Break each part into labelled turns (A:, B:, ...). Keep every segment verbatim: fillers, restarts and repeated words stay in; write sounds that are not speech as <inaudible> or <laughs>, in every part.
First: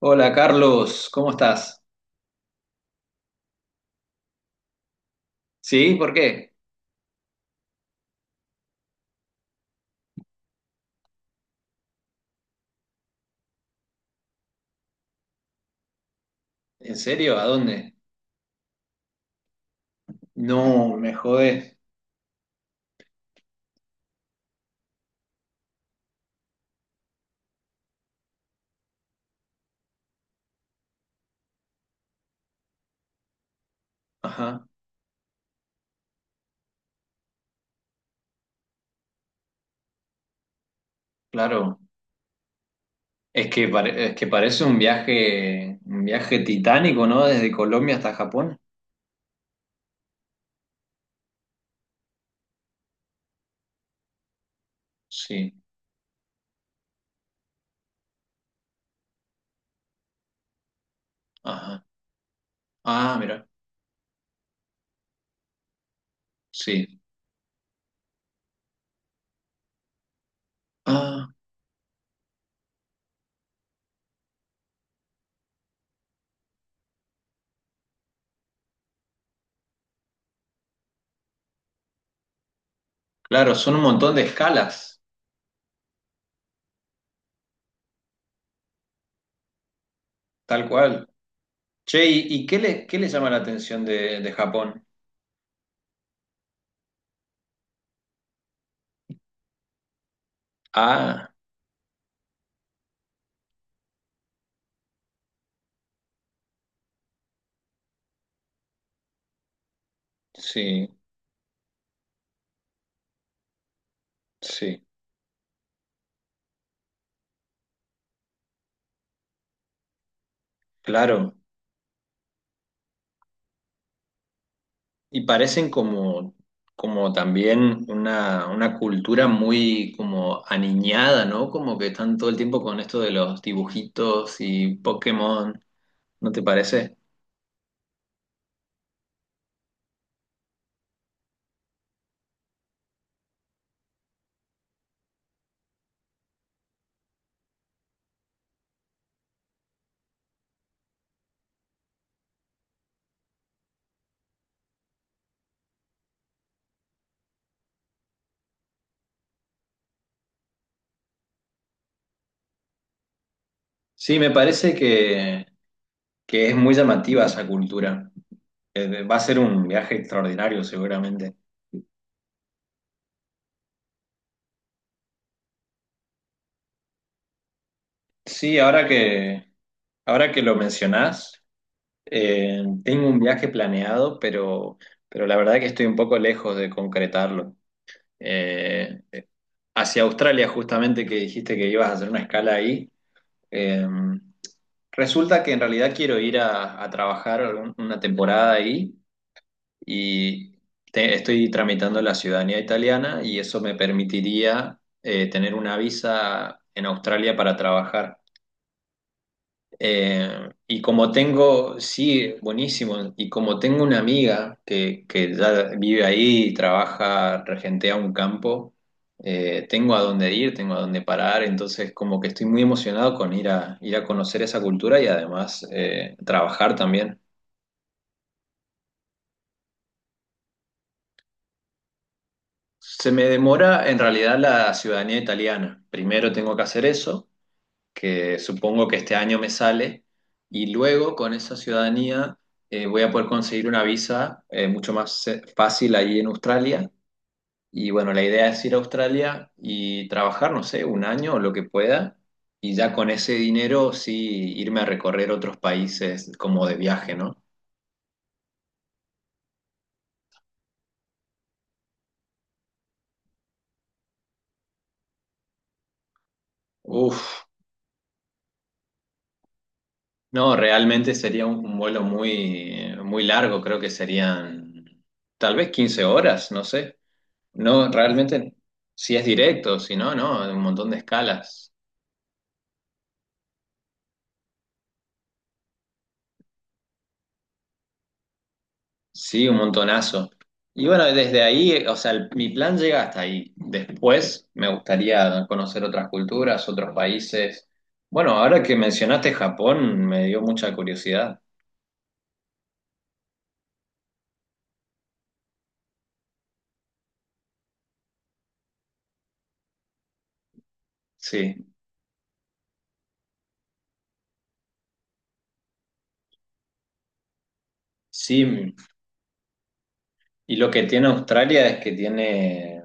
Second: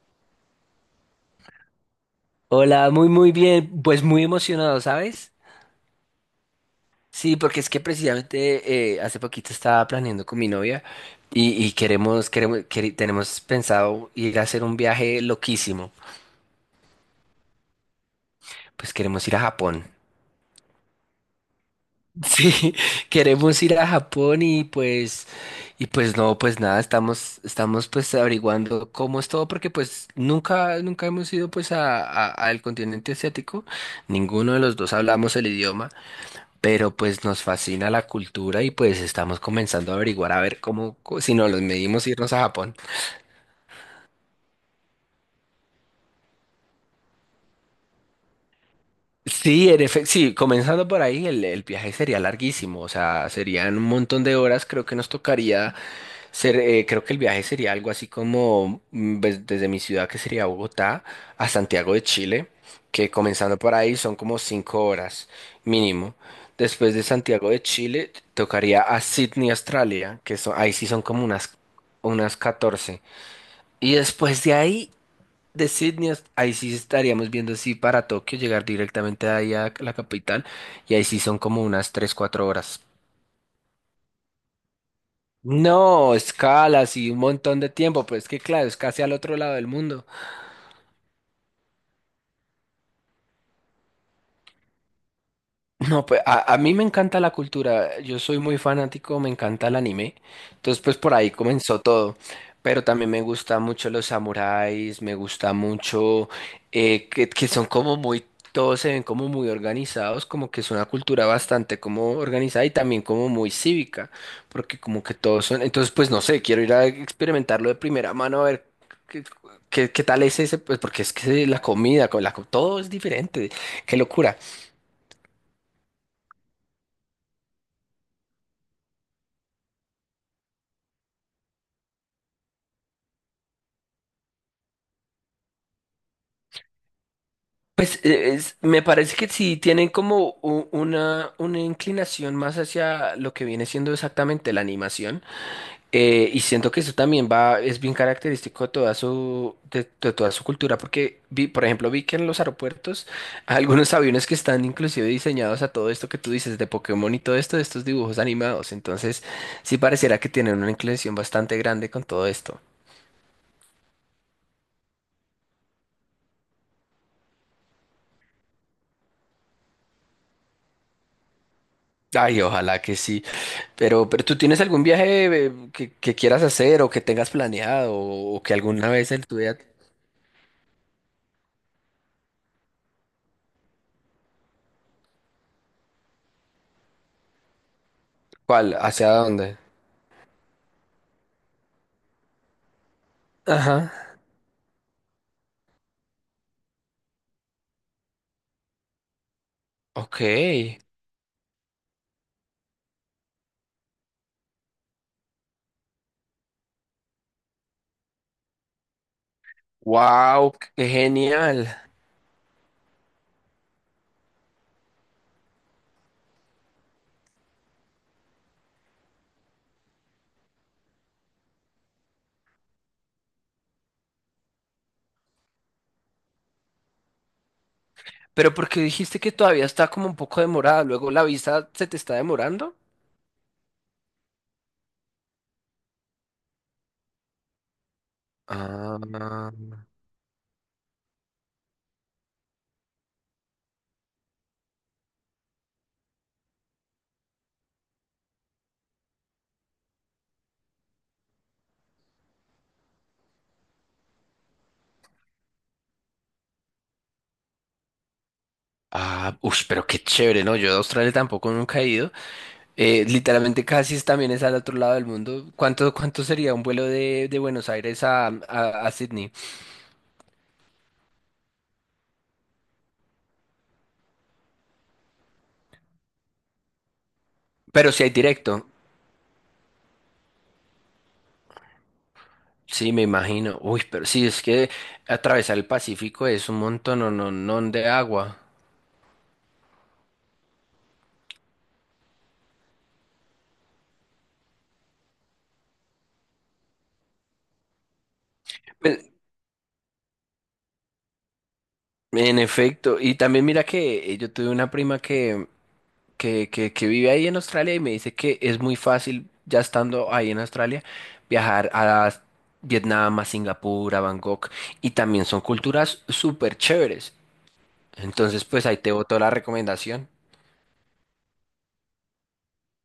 A: Hola Carlos, ¿cómo estás?
B: Hola, muy muy bien, pues muy emocionado, ¿sabes?
A: ¿Sí? ¿Por qué?
B: Sí, porque es que precisamente eh, hace poquito estaba planeando con mi novia y, y queremos, queremos, quere- tenemos pensado ir a hacer un viaje loquísimo,
A: ¿En serio? ¿A dónde?
B: pues queremos ir a Japón.
A: No, me jodés.
B: Sí, <laughs> queremos ir a Japón y pues, y pues no, pues nada, estamos, estamos pues averiguando cómo es todo, porque pues nunca, nunca hemos ido pues a, a- al continente asiático, ninguno de
A: Ajá,
B: los dos hablamos el idioma. Pero pues nos fascina la cultura y pues estamos comenzando a averiguar a ver cómo, co- si nos los
A: claro.
B: medimos irnos a Japón.
A: Es que, pare- es que parece un viaje, un viaje titánico, ¿no? Desde Colombia hasta Japón.
B: Sí, en efecto, sí, comenzando por ahí, el, el viaje sería larguísimo, o sea, serían un montón de horas, creo que nos
A: Sí.
B: tocaría ser, eh, creo que el viaje sería algo así como mm, ves- desde mi ciudad, que sería Bogotá, a
A: Ajá.
B: Santiago de Chile, que
A: Ah, mira.
B: comenzando por ahí son como cinco horas mínimo. Después
A: Sí.
B: de Santiago de Chile, tocaría a Sydney, Australia, que son, ahí sí son como
A: Ah,
B: unas, unas catorce. Y después de ahí, de Sydney, es- ahí sí estaríamos viendo si para Tokio, llegar directamente ahí a la capital, y ahí sí son como unas tres cuatro horas.
A: claro, son un montón de escalas,
B: No, escalas y un montón de tiempo, pues es que claro, es casi al otro lado del mundo.
A: tal cual. Che, ¿y, y qué le, qué le llama la atención de, de Japón?
B: No, pues a, a mí me encanta la cultura, yo soy muy fanático, me encanta el anime, entonces pues por
A: Ah,
B: ahí comenzó todo, pero también me gusta mucho los samuráis, me gusta mucho eh, que, que son como muy, todos se ven como muy organizados, como que es una
A: sí,
B: cultura bastante como organizada y también como muy cívica, porque
A: sí,
B: como que todos son, entonces pues no sé, quiero ir a experimentarlo de primera mano a ver qué, qué- qué tal es ese, pues porque es
A: claro.
B: que la comida, con la, co- todo es diferente, qué locura.
A: Y parecen como, como también una, una cultura muy como aniñada, ¿no? Como que están todo el tiempo con esto de los dibujitos y Pokémon, ¿no te parece?
B: Pues eh, es- me parece que sí tienen como u- una, una inclinación más hacia lo que viene siendo exactamente la animación. Eh, y siento que eso también va, es bien característico de toda su, de, de toda su cultura, porque vi, por ejemplo, vi que en los aeropuertos <laughs> hay algunos aviones que están inclusive diseñados a todo esto que tú dices de Pokémon y todo esto, de estos dibujos animados. Entonces, sí pareciera que tienen una inclinación bastante grande con todo esto.
A: Sí, me parece que, que es muy llamativa esa cultura. Eh, va a ser un viaje extraordinario seguramente.
B: Ay, ojalá que sí. Pero, pero ¿tú tienes algún viaje eh, que, que quieras hacer o que tengas planeado o, que
A: Sí, ahora
B: alguna vez en tu
A: que,
B: vida...
A: ahora que lo mencionás, eh, tengo un viaje planeado, pero, pero la verdad que estoy un poco lejos de concretarlo.
B: ¿Cuál?
A: Eh,
B: ¿Hacia dónde?
A: hacia Australia, justamente que dijiste que ibas a hacer una escala ahí. eh,
B: Ajá.
A: Resulta que en realidad quiero ir a, a trabajar algún- una temporada ahí
B: Ok.
A: y te- estoy tramitando la ciudadanía italiana y eso me permitiría eh, tener una visa en Australia para trabajar. Eh,
B: Wow,
A: y
B: qué
A: como
B: genial.
A: tengo, sí, buenísimo, y como tengo una amiga que, que ya vive ahí y trabaja, regentea un campo, eh, tengo a dónde ir, tengo a dónde parar, entonces como que estoy muy emocionado con ir a, ir a conocer esa cultura y además eh, trabajar también.
B: Pero ¿por qué dijiste que todavía está como un poco demorada? ¿Luego la visa se te está demorando?
A: Se me demora en realidad la ciudadanía italiana. Primero tengo que hacer eso que supongo que
B: Ah,
A: este año me sale, y luego con esa ciudadanía eh, voy a poder conseguir una visa eh, mucho más eh, fácil ahí en Australia. Y bueno, la idea es ir a Australia y trabajar, no sé, un año o lo que pueda, y ya con ese dinero sí irme a recorrer otros países como de viaje, ¿no?
B: ah, ush, pero qué chévere, ¿no? Yo de Australia tampoco nunca he ido. Eh, literalmente casi es- también es al otro lado del mundo. ¿Cuánto, cuánto sería un vuelo
A: Uf,
B: de, de Buenos Aires a, a, a Sydney?
A: no, realmente sería un, un vuelo muy, muy largo, creo que serían tal vez quince horas, no sé. No,
B: Pero si hay
A: realmente,
B: directo.
A: si es directo, si no, no, un montón de escalas.
B: Sí, me imagino. Uy, pero sí, es que atravesar el Pacífico es un montón, no, no, no de agua.
A: Sí, un montonazo. Y bueno, desde ahí, eh, o sea, el- mi plan llega hasta ahí. Después me gustaría conocer otras culturas, otros países. Bueno, ahora que
B: Pues,
A: mencionaste Japón, me dio mucha curiosidad.
B: en efecto, y también mira que eh, yo tuve una prima que, que, que, que vive ahí en Australia y me dice que es muy fácil, ya estando ahí en Australia,
A: Sí,
B: viajar a Vietnam, a Singapur, a Bangkok, y también son culturas súper chéveres. Entonces, pues
A: sí.
B: ahí te boto la recomendación.
A: Y lo que tiene Australia es que tiene,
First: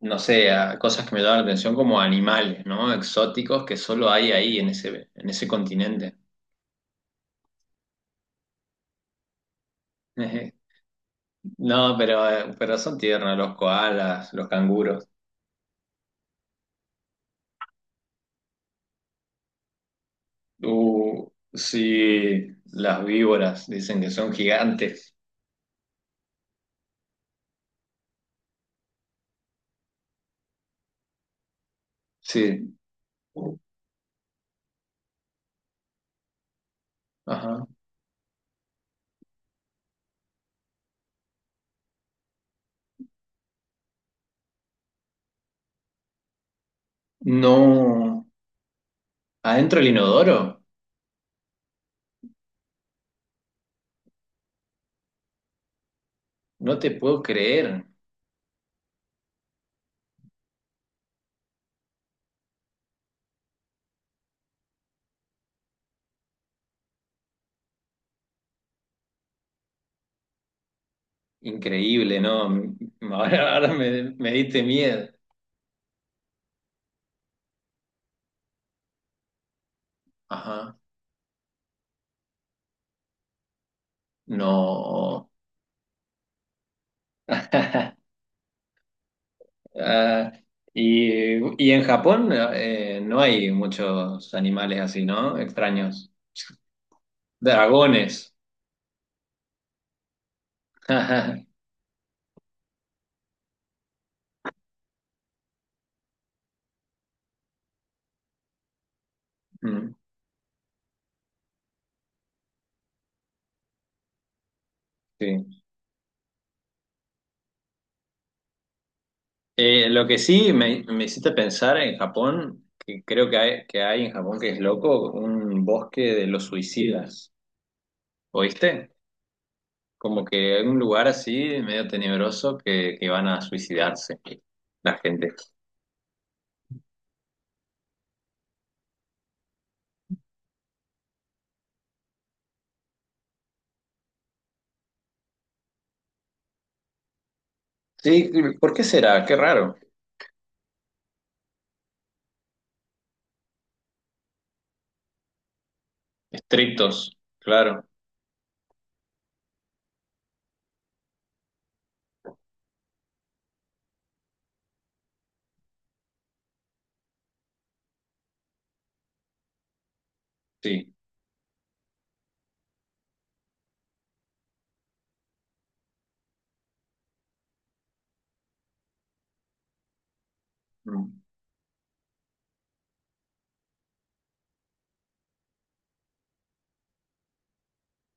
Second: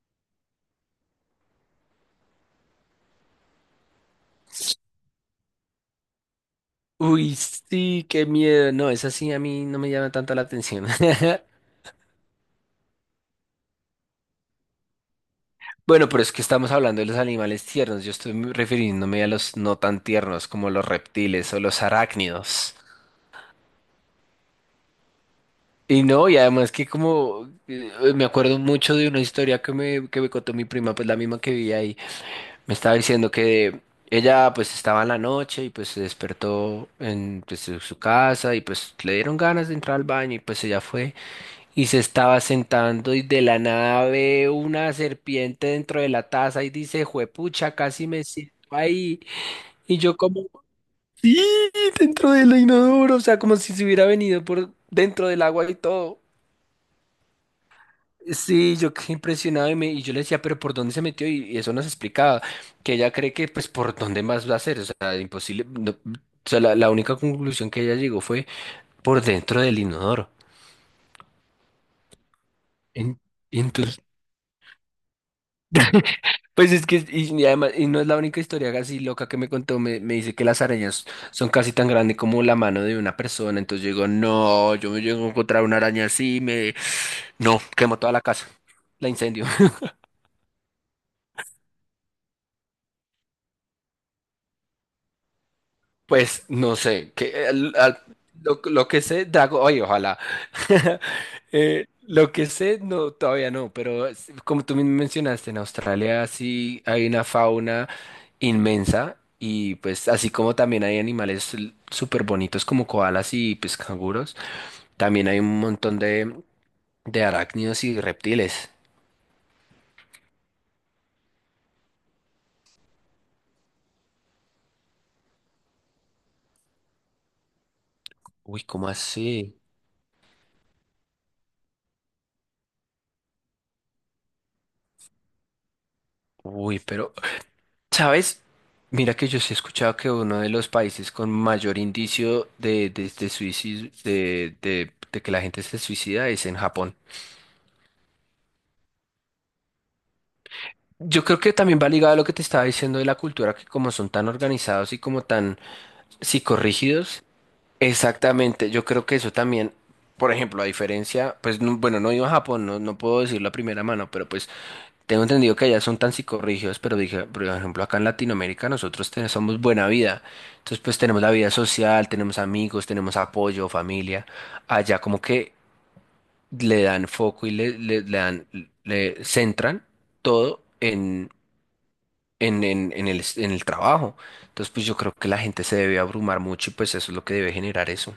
A: no sé, a- cosas que me llaman la atención como animales, ¿no? Exóticos que solo hay ahí en ese, en ese continente.
B: Uy, sí, qué miedo. No, esa sí a mí no me llama tanto la
A: <laughs>
B: atención. <laughs>
A: No, pero, eh, pero son tiernos los koalas, los canguros.
B: Bueno, pero es que estamos hablando de los animales tiernos. Yo estoy me- refiriéndome a los no tan tiernos, como los
A: Uh,
B: reptiles o los
A: sí,
B: arácnidos.
A: las víboras dicen que son gigantes.
B: Y no, y además que como eh, me acuerdo mucho de una historia que me, que me contó mi prima, pues la misma que vivía ahí, me
A: Sí.
B: estaba diciendo que ella pues estaba en la noche y pues se despertó en pues,
A: Ajá.
B: su su casa y pues le dieron ganas de entrar al baño y pues ella fue y se estaba sentando y de la nada ve una serpiente dentro de la taza y dice, juepucha, casi me
A: No.
B: siento ahí.
A: ¿Adentro el
B: Y yo como,
A: inodoro?
B: sí, dentro del inodoro, o sea, como si se hubiera venido por dentro del agua y todo.
A: No te puedo creer.
B: Sí, yo quedé impresionado y, me, y yo le decía, pero ¿por dónde se metió? Y, y eso nos explicaba, que ella cree que pues por dónde más va a ser, o sea, imposible. no- o sea, la, la única conclusión que ella llegó fue por dentro del inodoro.
A: Increíble, ¿no? <laughs> M-
B: En-
A: Ahora, ahora
B: entonces
A: me, me diste miedo.
B: pues es que, y, y además, y no es la única historia así loca que me contó, me, me dice que las
A: Ajá.
B: arañas son casi tan grandes como la mano de una persona, entonces yo digo, no, yo me llego
A: No.
B: a encontrar una araña así, me... No, quemo toda
A: <laughs>
B: la casa, la incendio.
A: Ah, y, y en Japón eh, no hay muchos animales así, ¿no? Extraños.
B: Pues no sé, que al- al-
A: Dragones.
B: lo, lo que sé, Dragon, oye, ojalá.
A: <laughs>
B: <laughs>
A: Ajá.
B: Eh, lo que sé, no, todavía no, pero es- como tú mismo mencionaste, en Australia sí hay una fauna inmensa y
A: Mm,
B: pues así como también hay animales l- súper bonitos como koalas y pues canguros, también hay
A: sí.
B: un montón de, de arácnidos y reptiles.
A: Eh, lo que sí me, me hiciste pensar en Japón, que creo que hay, que hay en Japón que es loco, un bosque de los suicidas.
B: Uy, ¿cómo
A: ¿Oíste?
B: así?
A: Como que hay un lugar así, medio tenebroso, que, que van a suicidarse la gente.
B: Uy, pero ¿sabes? Mira que yo sí he escuchado que uno de los países con mayor indicio de, de, de suicidio, de, de, de que la gente se suicida es en Japón.
A: Sí, ¿por qué será? Qué raro.
B: Yo creo que también va ligado a lo que te estaba diciendo de la cultura, que como son tan organizados y como tan
A: Estrictos,
B: psicorrígidos,
A: claro,
B: exactamente, yo creo que eso también, por ejemplo, a diferencia, pues no- bueno, no he ido a Japón, no, no puedo decirlo a primera mano, pero pues tengo entendido que allá son tan psicorrígidos, pero dije, por ejemplo, acá en Latinoamérica nosotros te- somos buena vida. Entonces,
A: sí.
B: pues tenemos la vida social, tenemos amigos, tenemos apoyo, familia. Allá como que le dan foco y le, le- le dan, le centran todo
A: Mm.
B: en, en, en, en el, en el trabajo. Entonces, pues yo creo que la gente se debe abrumar mucho y pues eso es lo que debe generar eso.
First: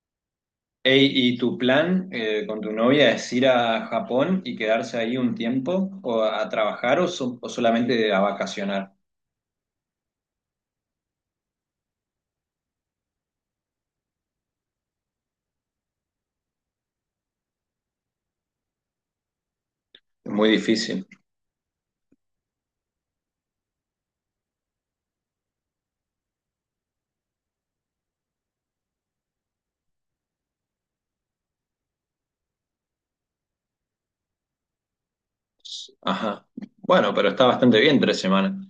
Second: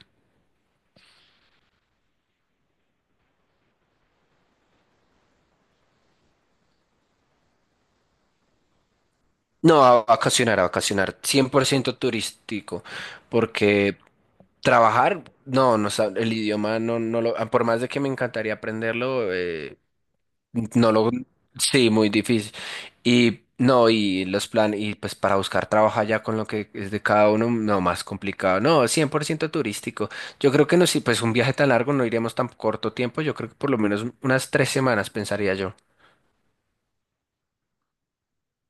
A: Ey, ¿y tu plan eh, con tu novia es ir a Japón y quedarse ahí un tiempo o a trabajar o, so- o solamente a vacacionar?
B: No, a vacacionar, a vacacionar, cien por ciento turístico, porque trabajar, no, no, sab- el idioma no, no lo, por más de que me encantaría aprenderlo, eh,
A: Muy
B: no
A: difícil.
B: lo, sí, muy difícil. Y no, y los planes, y pues para buscar trabajo allá con lo que es de cada uno, no, más complicado. No, cien por ciento turístico. Yo creo que no, si pues un viaje tan largo no iríamos tan corto tiempo, yo creo que por lo menos unas tres semanas, pensaría yo.
A: Ajá. Bueno, pero está bastante bien tres semanas.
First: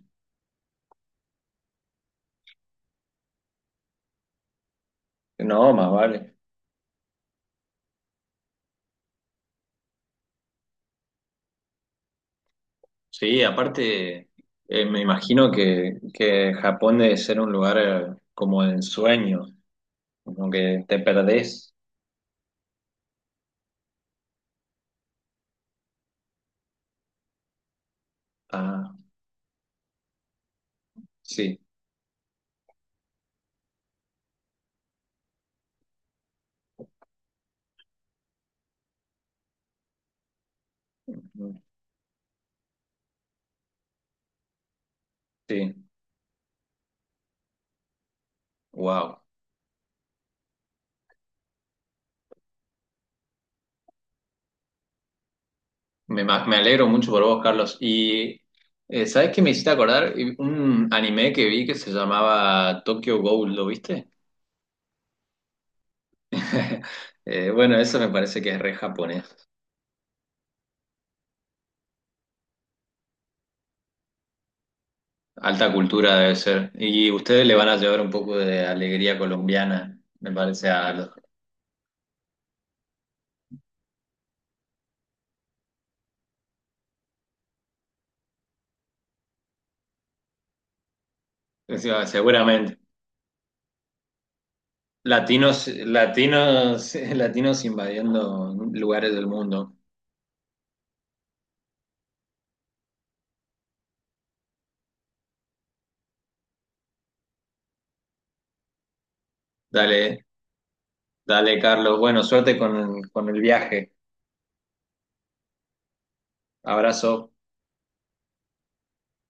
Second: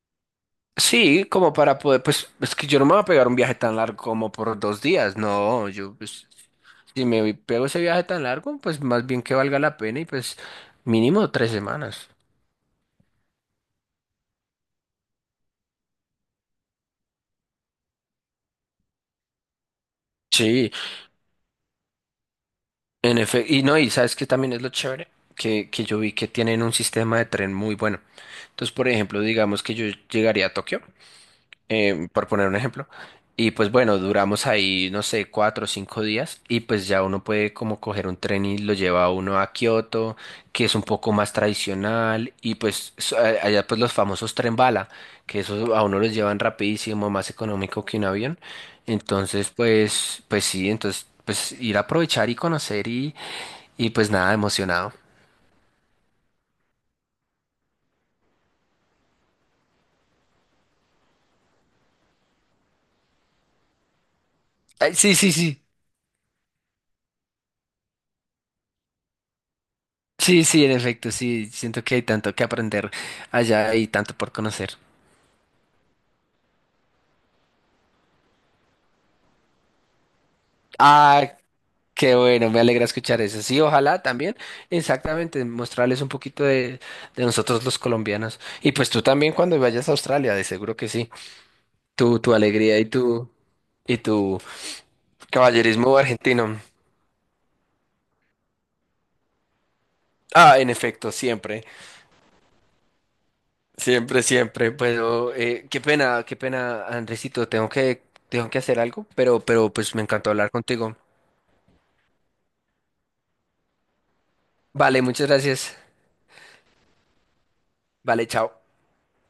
B: Sí, como para poder, pues es que yo no me voy a pegar un viaje tan largo como por dos días, no,
A: No, más
B: yo pues
A: vale.
B: si me pego ese viaje tan largo, pues más bien que valga la pena y pues mínimo tres semanas.
A: Sí, aparte, eh, me imagino que, que Japón debe ser un lugar eh, como de ensueño, como
B: Sí,
A: que te perdés.
B: en efecto, y no, y sabes que también es lo chévere, que, que yo vi que tienen un sistema de tren muy bueno. Entonces, por
A: Ah,
B: ejemplo, digamos que yo llegaría a Tokio.
A: sí,
B: Eh, por poner un ejemplo. Y pues bueno, duramos ahí, no sé, cuatro o cinco días y pues ya uno puede como coger un tren y lo lleva a uno a Kioto, que es un poco más tradicional y pues so- a- allá pues los famosos tren bala, que eso
A: sí.
B: a uno los llevan rapidísimo, más económico que un avión.
A: Wow.
B: Entonces pues, pues sí, entonces pues ir a aprovechar y conocer y, y pues nada, emocionado.
A: Me, ma- me alegro mucho por vos, Carlos. Y, eh, ¿sabés qué me hiciste acordar? Un anime que vi que se llamaba Tokyo Ghoul, ¿lo viste?
B: Ay, sí, sí, sí,
A: <laughs> Eh, bueno, eso me parece que es re japonés.
B: sí, sí, en efecto, sí, siento que hay tanto que aprender allá y tanto por conocer.
A: Alta cultura debe ser. Y ustedes le van a llevar un poco de alegría colombiana, me parece a los-
B: Ah, qué bueno, me alegra escuchar eso. Sí, ojalá también, exactamente, mostrarles un poquito de, de nosotros los colombianos. Y pues tú también cuando vayas a Australia, de seguro que sí.
A: o sea,
B: Tu, tu alegría
A: seguramente.
B: y tu, y tu
A: Latinos,
B: caballerismo argentino.
A: latinos, <laughs> latinos invadiendo lugares del mundo.
B: Ah, en efecto, siempre, siempre, siempre. Pero eh, qué pena, qué pena, Andresito, tengo que, tengo que hacer algo, pero, pero pues me
A: Dale,
B: encantó hablar contigo.
A: dale, Carlos. Bueno, suerte con, con el viaje.
B: Vale, muchas gracias.
A: Abrazo.
B: Vale, chao.